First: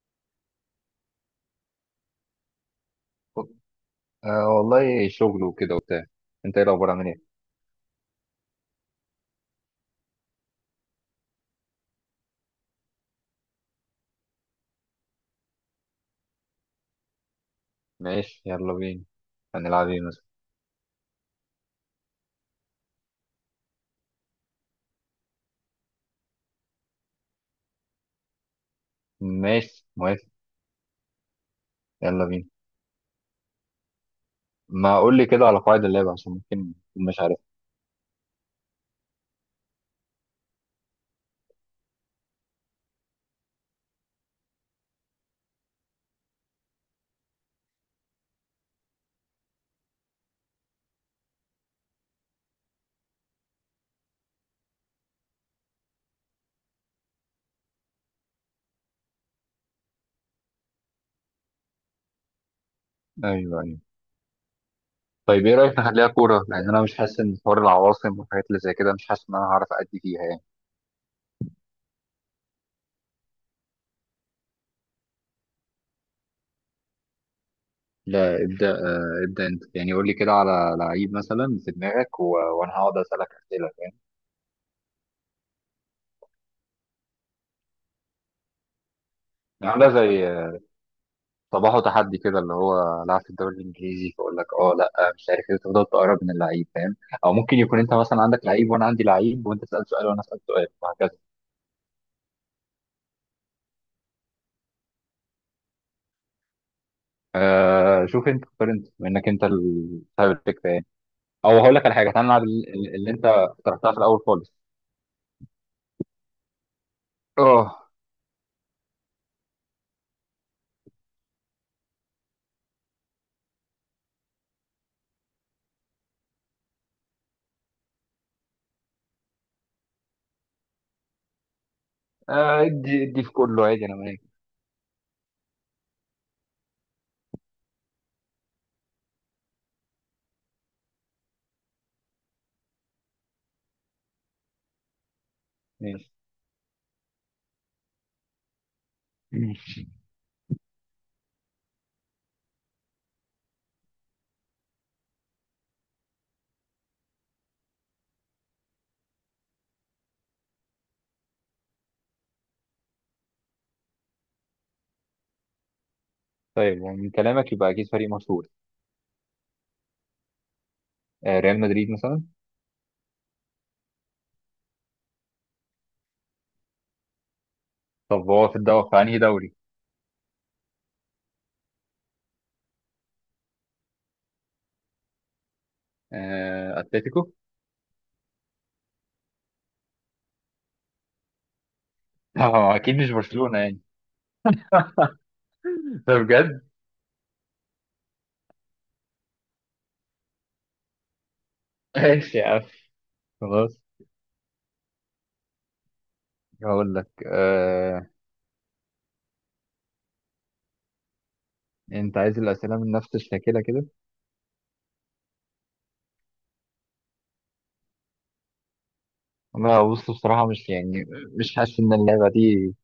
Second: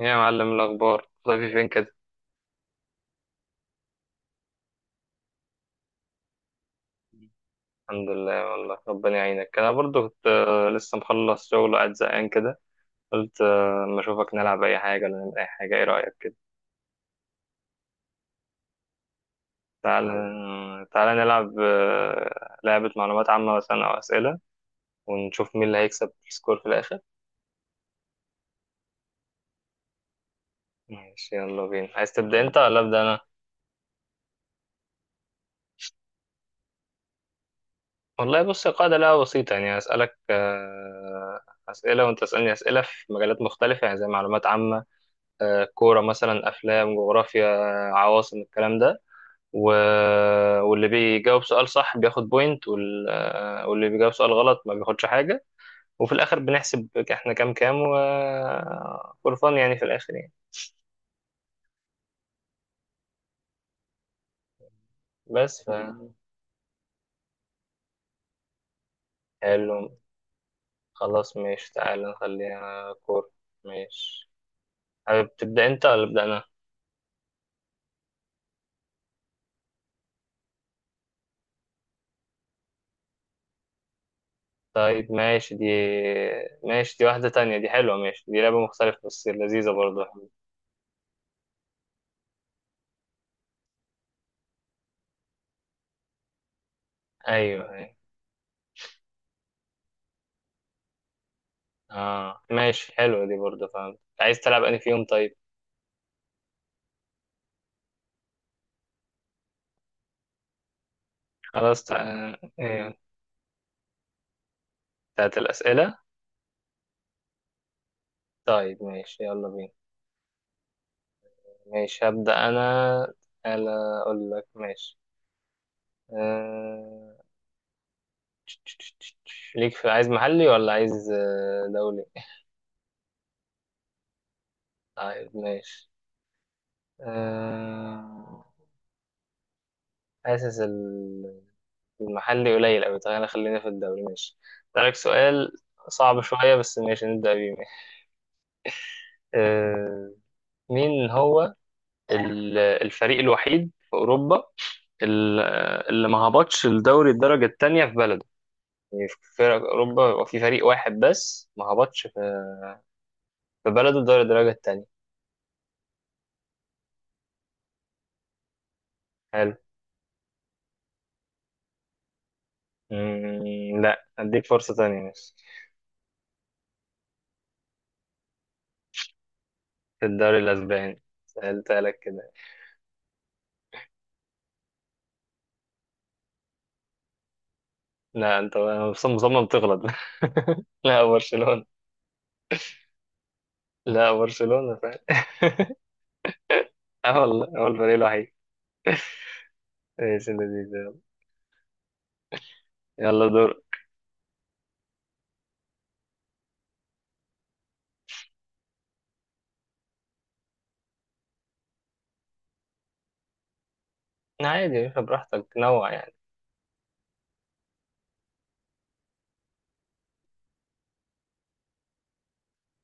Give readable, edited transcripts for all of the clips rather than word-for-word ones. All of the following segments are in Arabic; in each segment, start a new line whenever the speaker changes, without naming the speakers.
إيه يا معلم الأخبار طيب فين كده؟
آه والله شغل وكده وبتاع. انت ايه الاخبار، عامل ايه؟
الحمد لله والله ربنا يعينك. أنا برضو كنت لسه مخلص شغل وقاعد زهقان كده. قلت أما أشوفك نلعب أي حاجة ولا نعمل أي حاجة. إيه رأيك كده؟
ماشي يلا بينا. هنلعب ايه
تعال
مثلا؟
آه، تعال نلعب لعبة معلومات عامة مثلا أو أسئلة، ونشوف مين اللي هيكسب السكور في الآخر.
ماشي موافق.
ماشي يلا بينا. عايز
يلا
تبدأ
بينا.
أنت ولا أبدأ أنا؟
ما اقول لي كده على قواعد اللعبه عشان ممكن أكون مش عارف.
والله بص، القاعدة لعبة بسيطة يعني. هسألك أسئلة وأنت تسألني أسئلة في مجالات مختلفة، يعني زي معلومات عامة، كورة مثلا، أفلام، جغرافيا، عواصم، الكلام ده و... واللي بيجاوب سؤال صح بياخد بوينت، واللي بيجاوب سؤال غلط ما بياخدش حاجة. وفي الآخر بنحسب احنا كام كام فور فن يعني، في الآخر يعني.
ايوه ايوه. طيب ايه
بس
رايك نخليها كوره، لان انا مش حاسس ان حوار العواصم والحاجات اللي زي كده، مش حاسس ان انا هعرف
حلو.
ادي فيها يعني.
خلاص ماشي، تعالى نخليها كورة. ماشي. حابب تبدأ أنت ولا أبدأ أنا؟
لا ابدا، ابدا انت يعني. قول لي كده على لعيب مثلا في دماغك وانا هقعد اسالك اسئله، فاهم يعني.
طيب ماشي دي. ماشي دي واحدة تانية، دي حلوة. ماشي دي لعبة مختلفة بس لذيذة
عامله
برضه.
زي صباحه تحدي كده، اللي هو لعب في الدوري الانجليزي، فاقول لك اه لا مش عارف ايه، تفضل تقرب من اللعيب، فاهم. او ممكن
أيوه
يكون
أيوه.
انت مثلا عندك لعيب وانا عندي لعيب، وانت تسال سؤال وانا اسال سؤال وهكذا.
اه ماشي، حلوة دي برضه، فاهم. عايز تلعب انهي فيهم طيب؟
شوف انت اختار، انت منك، انت صاحب الفكره يعني. او هقول
خلاص
لك على حاجه، تعالى نلعب
ايه،
اللي انت اقترحتها في الاول خالص.
بتاعت الأسئلة.
اه.
طيب ماشي يلا بينا. ماشي هبدأ أنا. أنا أقول لك ماشي. آه... ليك في، عايز محلي ولا عايز دولي؟
ادي ادي في كله عادي، انا معاك.
طيب ماشي. آه... حاسس ال- المحلي قليل أوي. طيب أنا خلينا في الدولي ماشي. أسألك سؤال
ماشي.
صعب شوية بس ماشي، نبدأ بيه ماشي.
ماشي.
آه... مين هو الفريق الوحيد في أوروبا ال- اللي ما هبطش الدوري الدرجة التانية في بلده؟ يعني في فرق أوروبا، يبقى في فريق واحد بس ما هبطش في بلده الدوري الدرجة التانية.
طيب ومن كلامك يبقى اكيد فريق مشهور.
حلو.
آه ريال مدريد مثلا.
لا، أديك فرصة تانية بس.
طب هو في الدوري، في انهي دوري؟
في الدوري الأسباني. سألتها لك كده.
آه اتلتيكو؟
لا، أنت مصمم مصمم تغلط. لا، برشلونة.
لا، هو اكيد مش برشلونه يعني.
لا، برشلونة فعلا.
ده بجد.
اه والله، هو الفريق الوحيد. ايش اللذيذ ده؟
ماشي يا عم
يلا دور.
خلاص. هقول لك انت عايز الاسئله من نفس الشاكله كده.
عادي يا باشا، براحتك نوع يعني.
انا بص بصراحه مش يعني، مش حاسس ان اللعبه دي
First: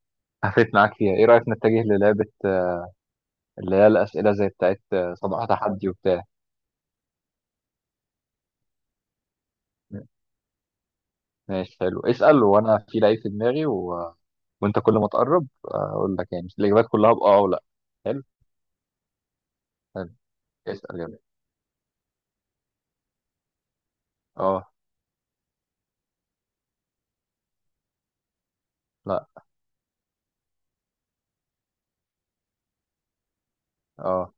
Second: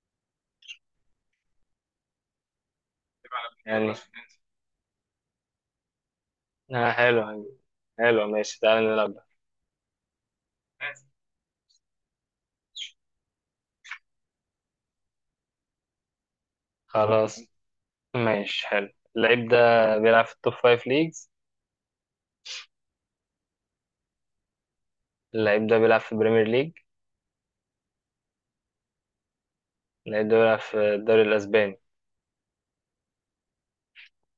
هفت معاك فيها. ايه رايك نتجه للعبه اللي هي
يعني
الاسئله زي بتاعت صباح تحدي وبتاع.
حلو. حلو ماشي، تعالى نلعب ده.
ماشي حلو. اسال وانا في لعيب في دماغي، وانت كل ما تقرب اقول لك يعني الاجابات كلها باه
خلاص
او لا. حلو.
ماشي حلو. اللعيب ده
حلو.
بيلعب في التوب فايف
اسال يلا.
ليجز.
اه.
اللعيب ده بيلعب في البريمير ليج.
لا.
اللعيب ده بيلعب في الدوري الأسباني.
اه.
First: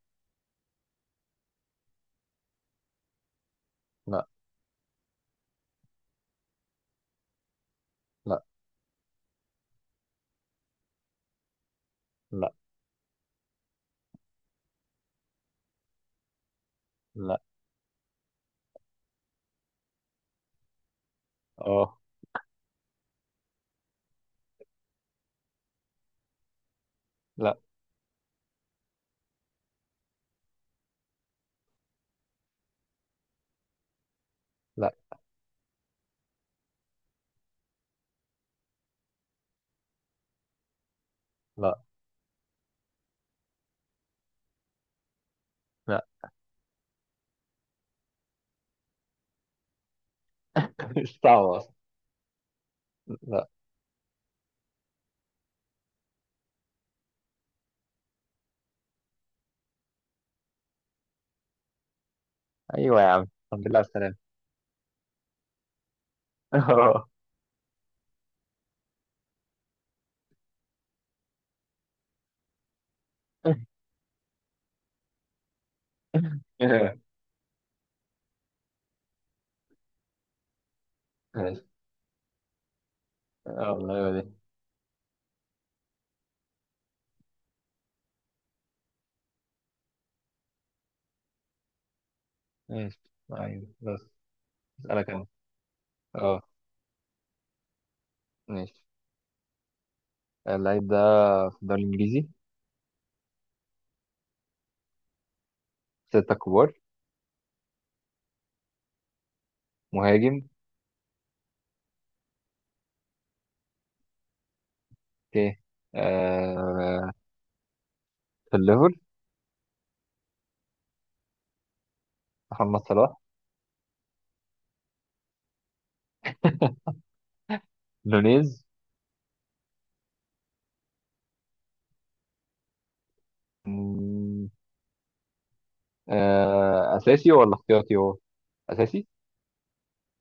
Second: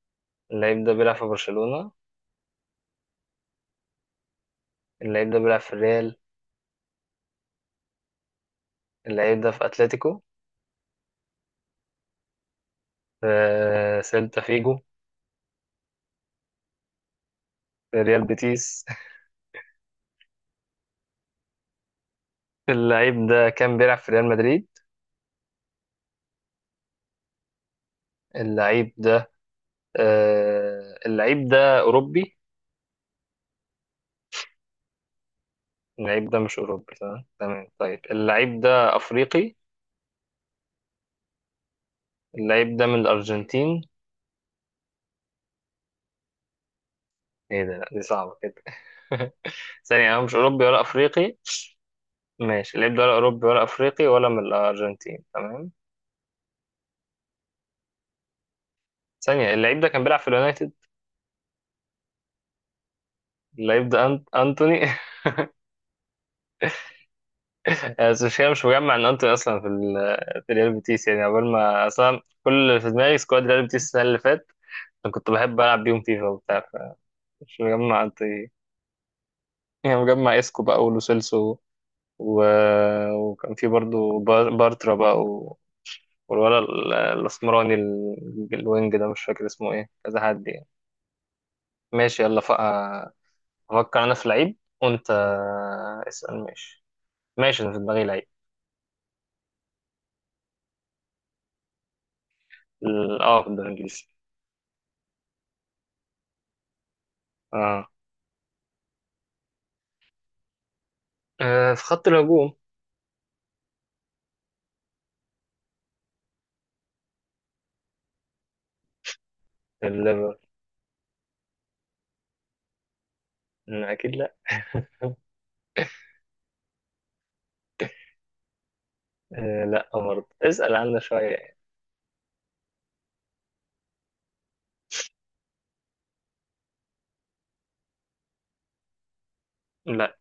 اللعيب ده بيلعب في برشلونة.
لا.
اللعيب ده بيلعب في الريال.
لا.
اللعيب ده في أتلتيكو.
لا.
في سيلتا فيجو.
لا.
في ريال بيتيس.
اه.
اللعيب ده كان بيلعب في ريال مدريد.
لا.
اللعيب ده، اللعيب ده أوروبي؟
لا.
اللعيب ده مش أوروبي تمام تمام. طيب اللعيب ده أفريقي؟
لا.
اللعيب ده من الأرجنتين؟
لا.
ايه ده، لا دي صعبة كده. ثانية، انا مش اوروبي ولا
مش
افريقي.
صعبه اصلا.
ماشي، اللعيب ده ولا اوروبي
لا.
ولا افريقي ولا من الارجنتين تمام. ثانية، اللعيب ده كان بيلعب في اليونايتد؟
ايوه يا عم الحمد لله على
اللعيب ده
السلامه.
أنت... انتوني.
اه.
بس مش مجمع ان انتوني اصلا في ريال بيتيس يعني. عقبال ما اصلا كل اللي في دماغي سكواد ريال بيتيس السنة اللي فاتت. انا كنت بحب العب بيهم فيفا وبتاع. مش مجمع انتوني. يعني مجمع اسكو بقى ولوسيلسو
ماشي.
و... وكان في
اه والله هو
برضو
دي.
بارترا بقى. والولا ال- الاسمراني الوينج ده مش فاكر اسمه ايه، كذا حد يعني. ماشي يلا
ماشي. ايوه بس.
افكر انا في لعيب
اسالك
وانت
انا. اه.
اسأل ماشي. ماشي انا في دماغي لعيب.
ماشي. اللعيب ده في الدوري الانجليزي.
اه في الدوري الانجليزي.
ستة كبار.
اه.
مهاجم.
في خط الهجوم.
اوكي. آه في الليفر.
الليفر.
محمد صلاح.
اكيد لا.
نونيز.
لا، برضه اسأل عنا شوية يعني.
مم، آه اساسي ولا احتياطي هو؟ اساسي.
لا،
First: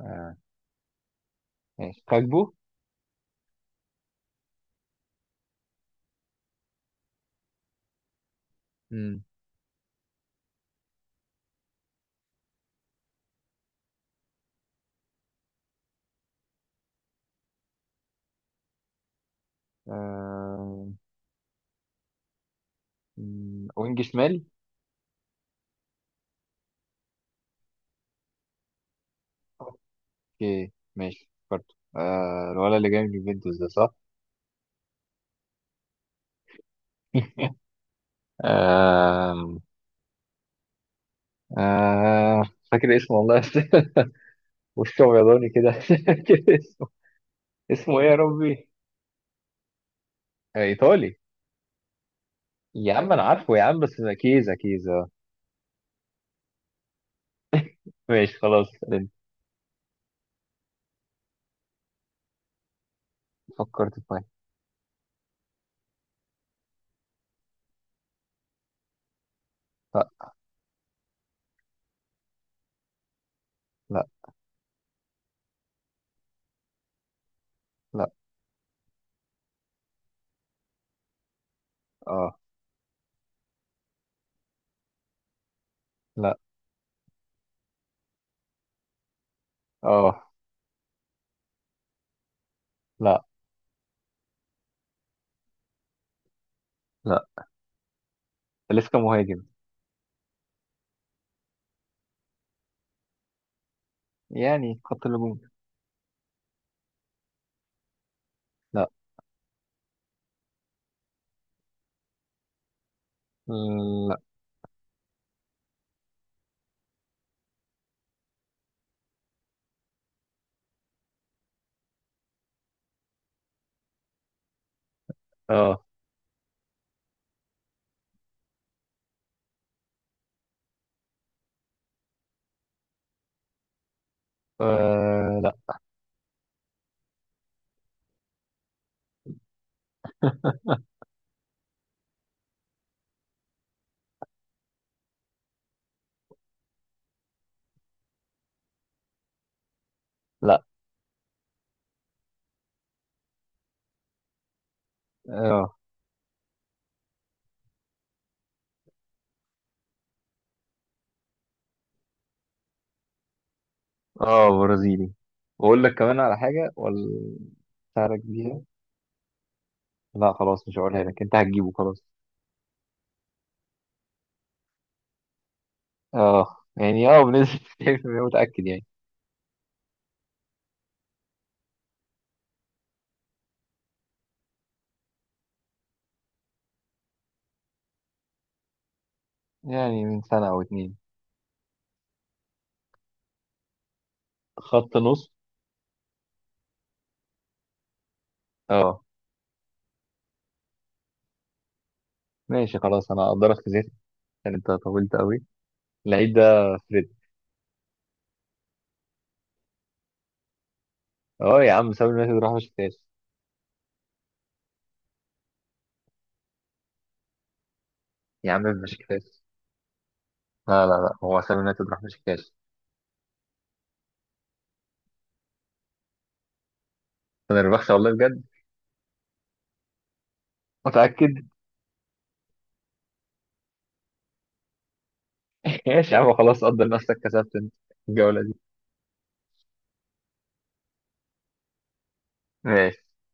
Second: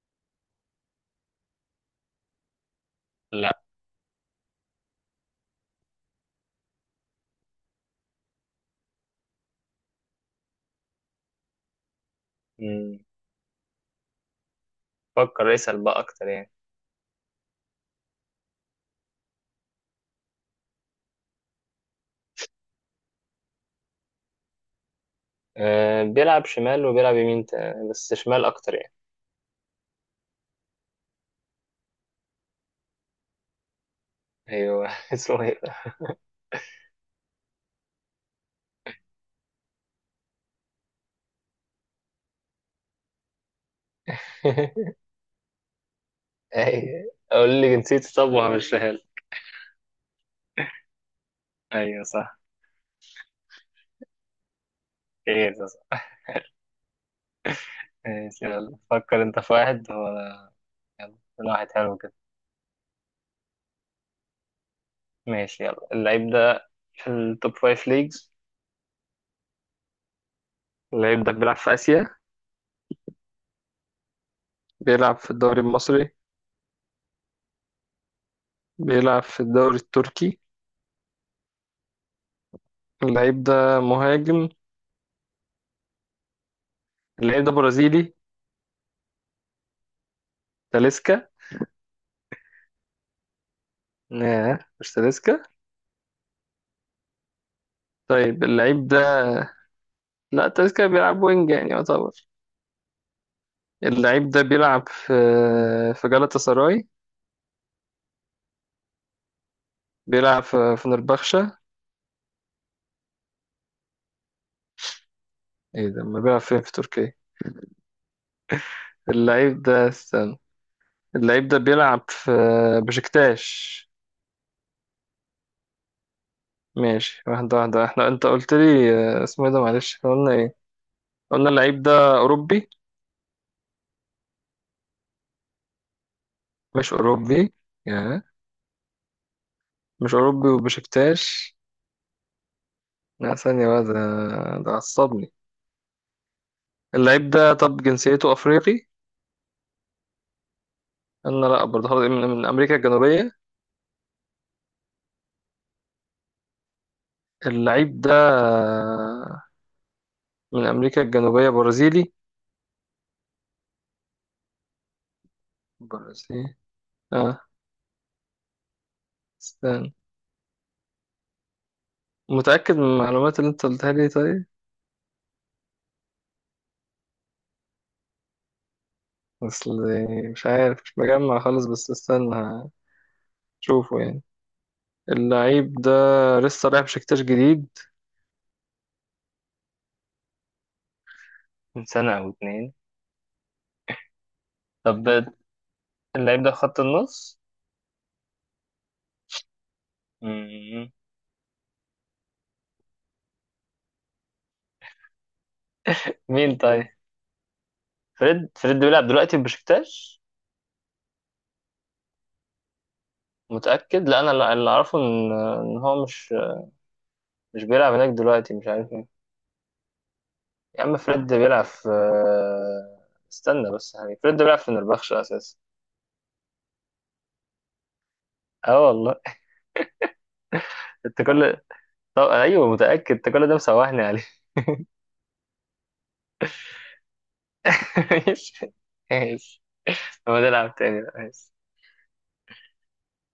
آه. ماشي كاجبو.
لا.
مم،
مم. فكر اسأل بقى أكتر يعني.
آه وينج شمال.
بيلعب شمال وبيلعب يمين بس شمال أكتر يعني.
اوكي ماشي فكرت. آه الولد اللي جاي من اليوفنتوس ده، صح؟
أيوه. اسمه إيه ده؟
آم، آه فاكر اسمه والله بس. وشه بيضاني كده. فاكر اسمه.
أيوة. قول لي
اسمه ايه
جنسيته
يا
طب
ربي؟
وهمشيها.
آه، ايطالي.
ايوه صح.
يا عم انا عارفه يا عم، بس ده كيزا كيزا.
خير ده صح.
ماشي
ماشي
خلاص
يلا
انت.
فكر انت في واحد هو. يلا من واحد حلو كده.
فكرت في واحد.
ماشي يلا، اللعيب ده في التوب فايف ليجز.
لا.
اللعيب ده بيلعب في آسيا.
لا.
بيلعب في الدوري المصري.
لا.
بيلعب في الدوري التركي.
اه.
اللعيب ده مهاجم.
لا.
اللعيب ده برازيلي.
اه.
تاليسكا.
لا.
لا مش تاليسكا.
لا.
طيب اللعيب
لسه
ده،
مهاجم.
لا تاليسكا بيلعب وينج يعني يعتبر. اللعيب ده
يعني
بيلعب
خط
في
الهجوم.
في جالاتا سراي.
لا.
بيلعب في فنربخشة.
لا.
ايه ده، ما بيلعب فين في تركيا؟ اللعيب ده، استنى. اللعيب ده بيلعب في بشكتاش.
اه.
ماشي، واحدة واحدة. احنا انت قلت لي اسمه ايه ده، معلش. احنا قلنا ايه؟ قلنا اللعيب ده اوروبي.
آه، لا.
مش اوروبي. يا مش اوروبي وبشكتاش. لا ثانية بقى، ده ده عصبني. اللعيب ده، طب جنسيته افريقي؟
لا.
انا لا برضه. خلاص من امريكا الجنوبية.
اه.
اللعيب ده من امريكا الجنوبية برازيلي.
اه برازيلي. بقول لك كمان على
برازيلي.
حاجة ولا
اه.
ساعدك بيها؟
استنى.
لا خلاص مش هقولها لك، انت هتجيبه خلاص.
متأكد من المعلومات اللي انت قلتها لي طيب؟
اه يعني اه بنسبة 90% متأكد يعني.
اصل مش عارف، مش مجمع خالص، بس استنى هشوفه يعني. اللعيب ده لسه رايح بشكتاش جديد.
يعني من سنة أو اتنين.
من سنة أو اتنين.
خط
طب
نص.
اللعيب ده خط النص.
اه.
مم.
ماشي خلاص أنا أقدرك في زيت عشان أنت طولت أوي. اللعيب
مين
ده
طيب؟
فريد.
فريد؟ فريد بيلعب دلوقتي في بشكتاش؟
اه يا عم، سامي اليونايتد راح بشكتاش.
متأكد؟ لا أنا اللي أعرفه إن هو مش بيلعب هناك
يا
دلوقتي،
عم
مش
في
عارف مين.
بشكتاش.
يا
لا لا
عم
لا،
فريد ده
هو سامي
بيلعب
اليونايتد
في،
راح بشكتاش.
استنى بس يعني فريد ده بيلعب في نربخش أساسا.
أنا ربحت والله بجد.
اه والله. انت
متأكد.
كل، طب ايوه متأكد؟ انت كل ده مسوحني عليه.
ماشي يا عم خلاص قدر نفسك، كسبت أنت الجولة دي.
ماشي. ماشي هو نلعب تاني بقى. ماشي.
ماشي.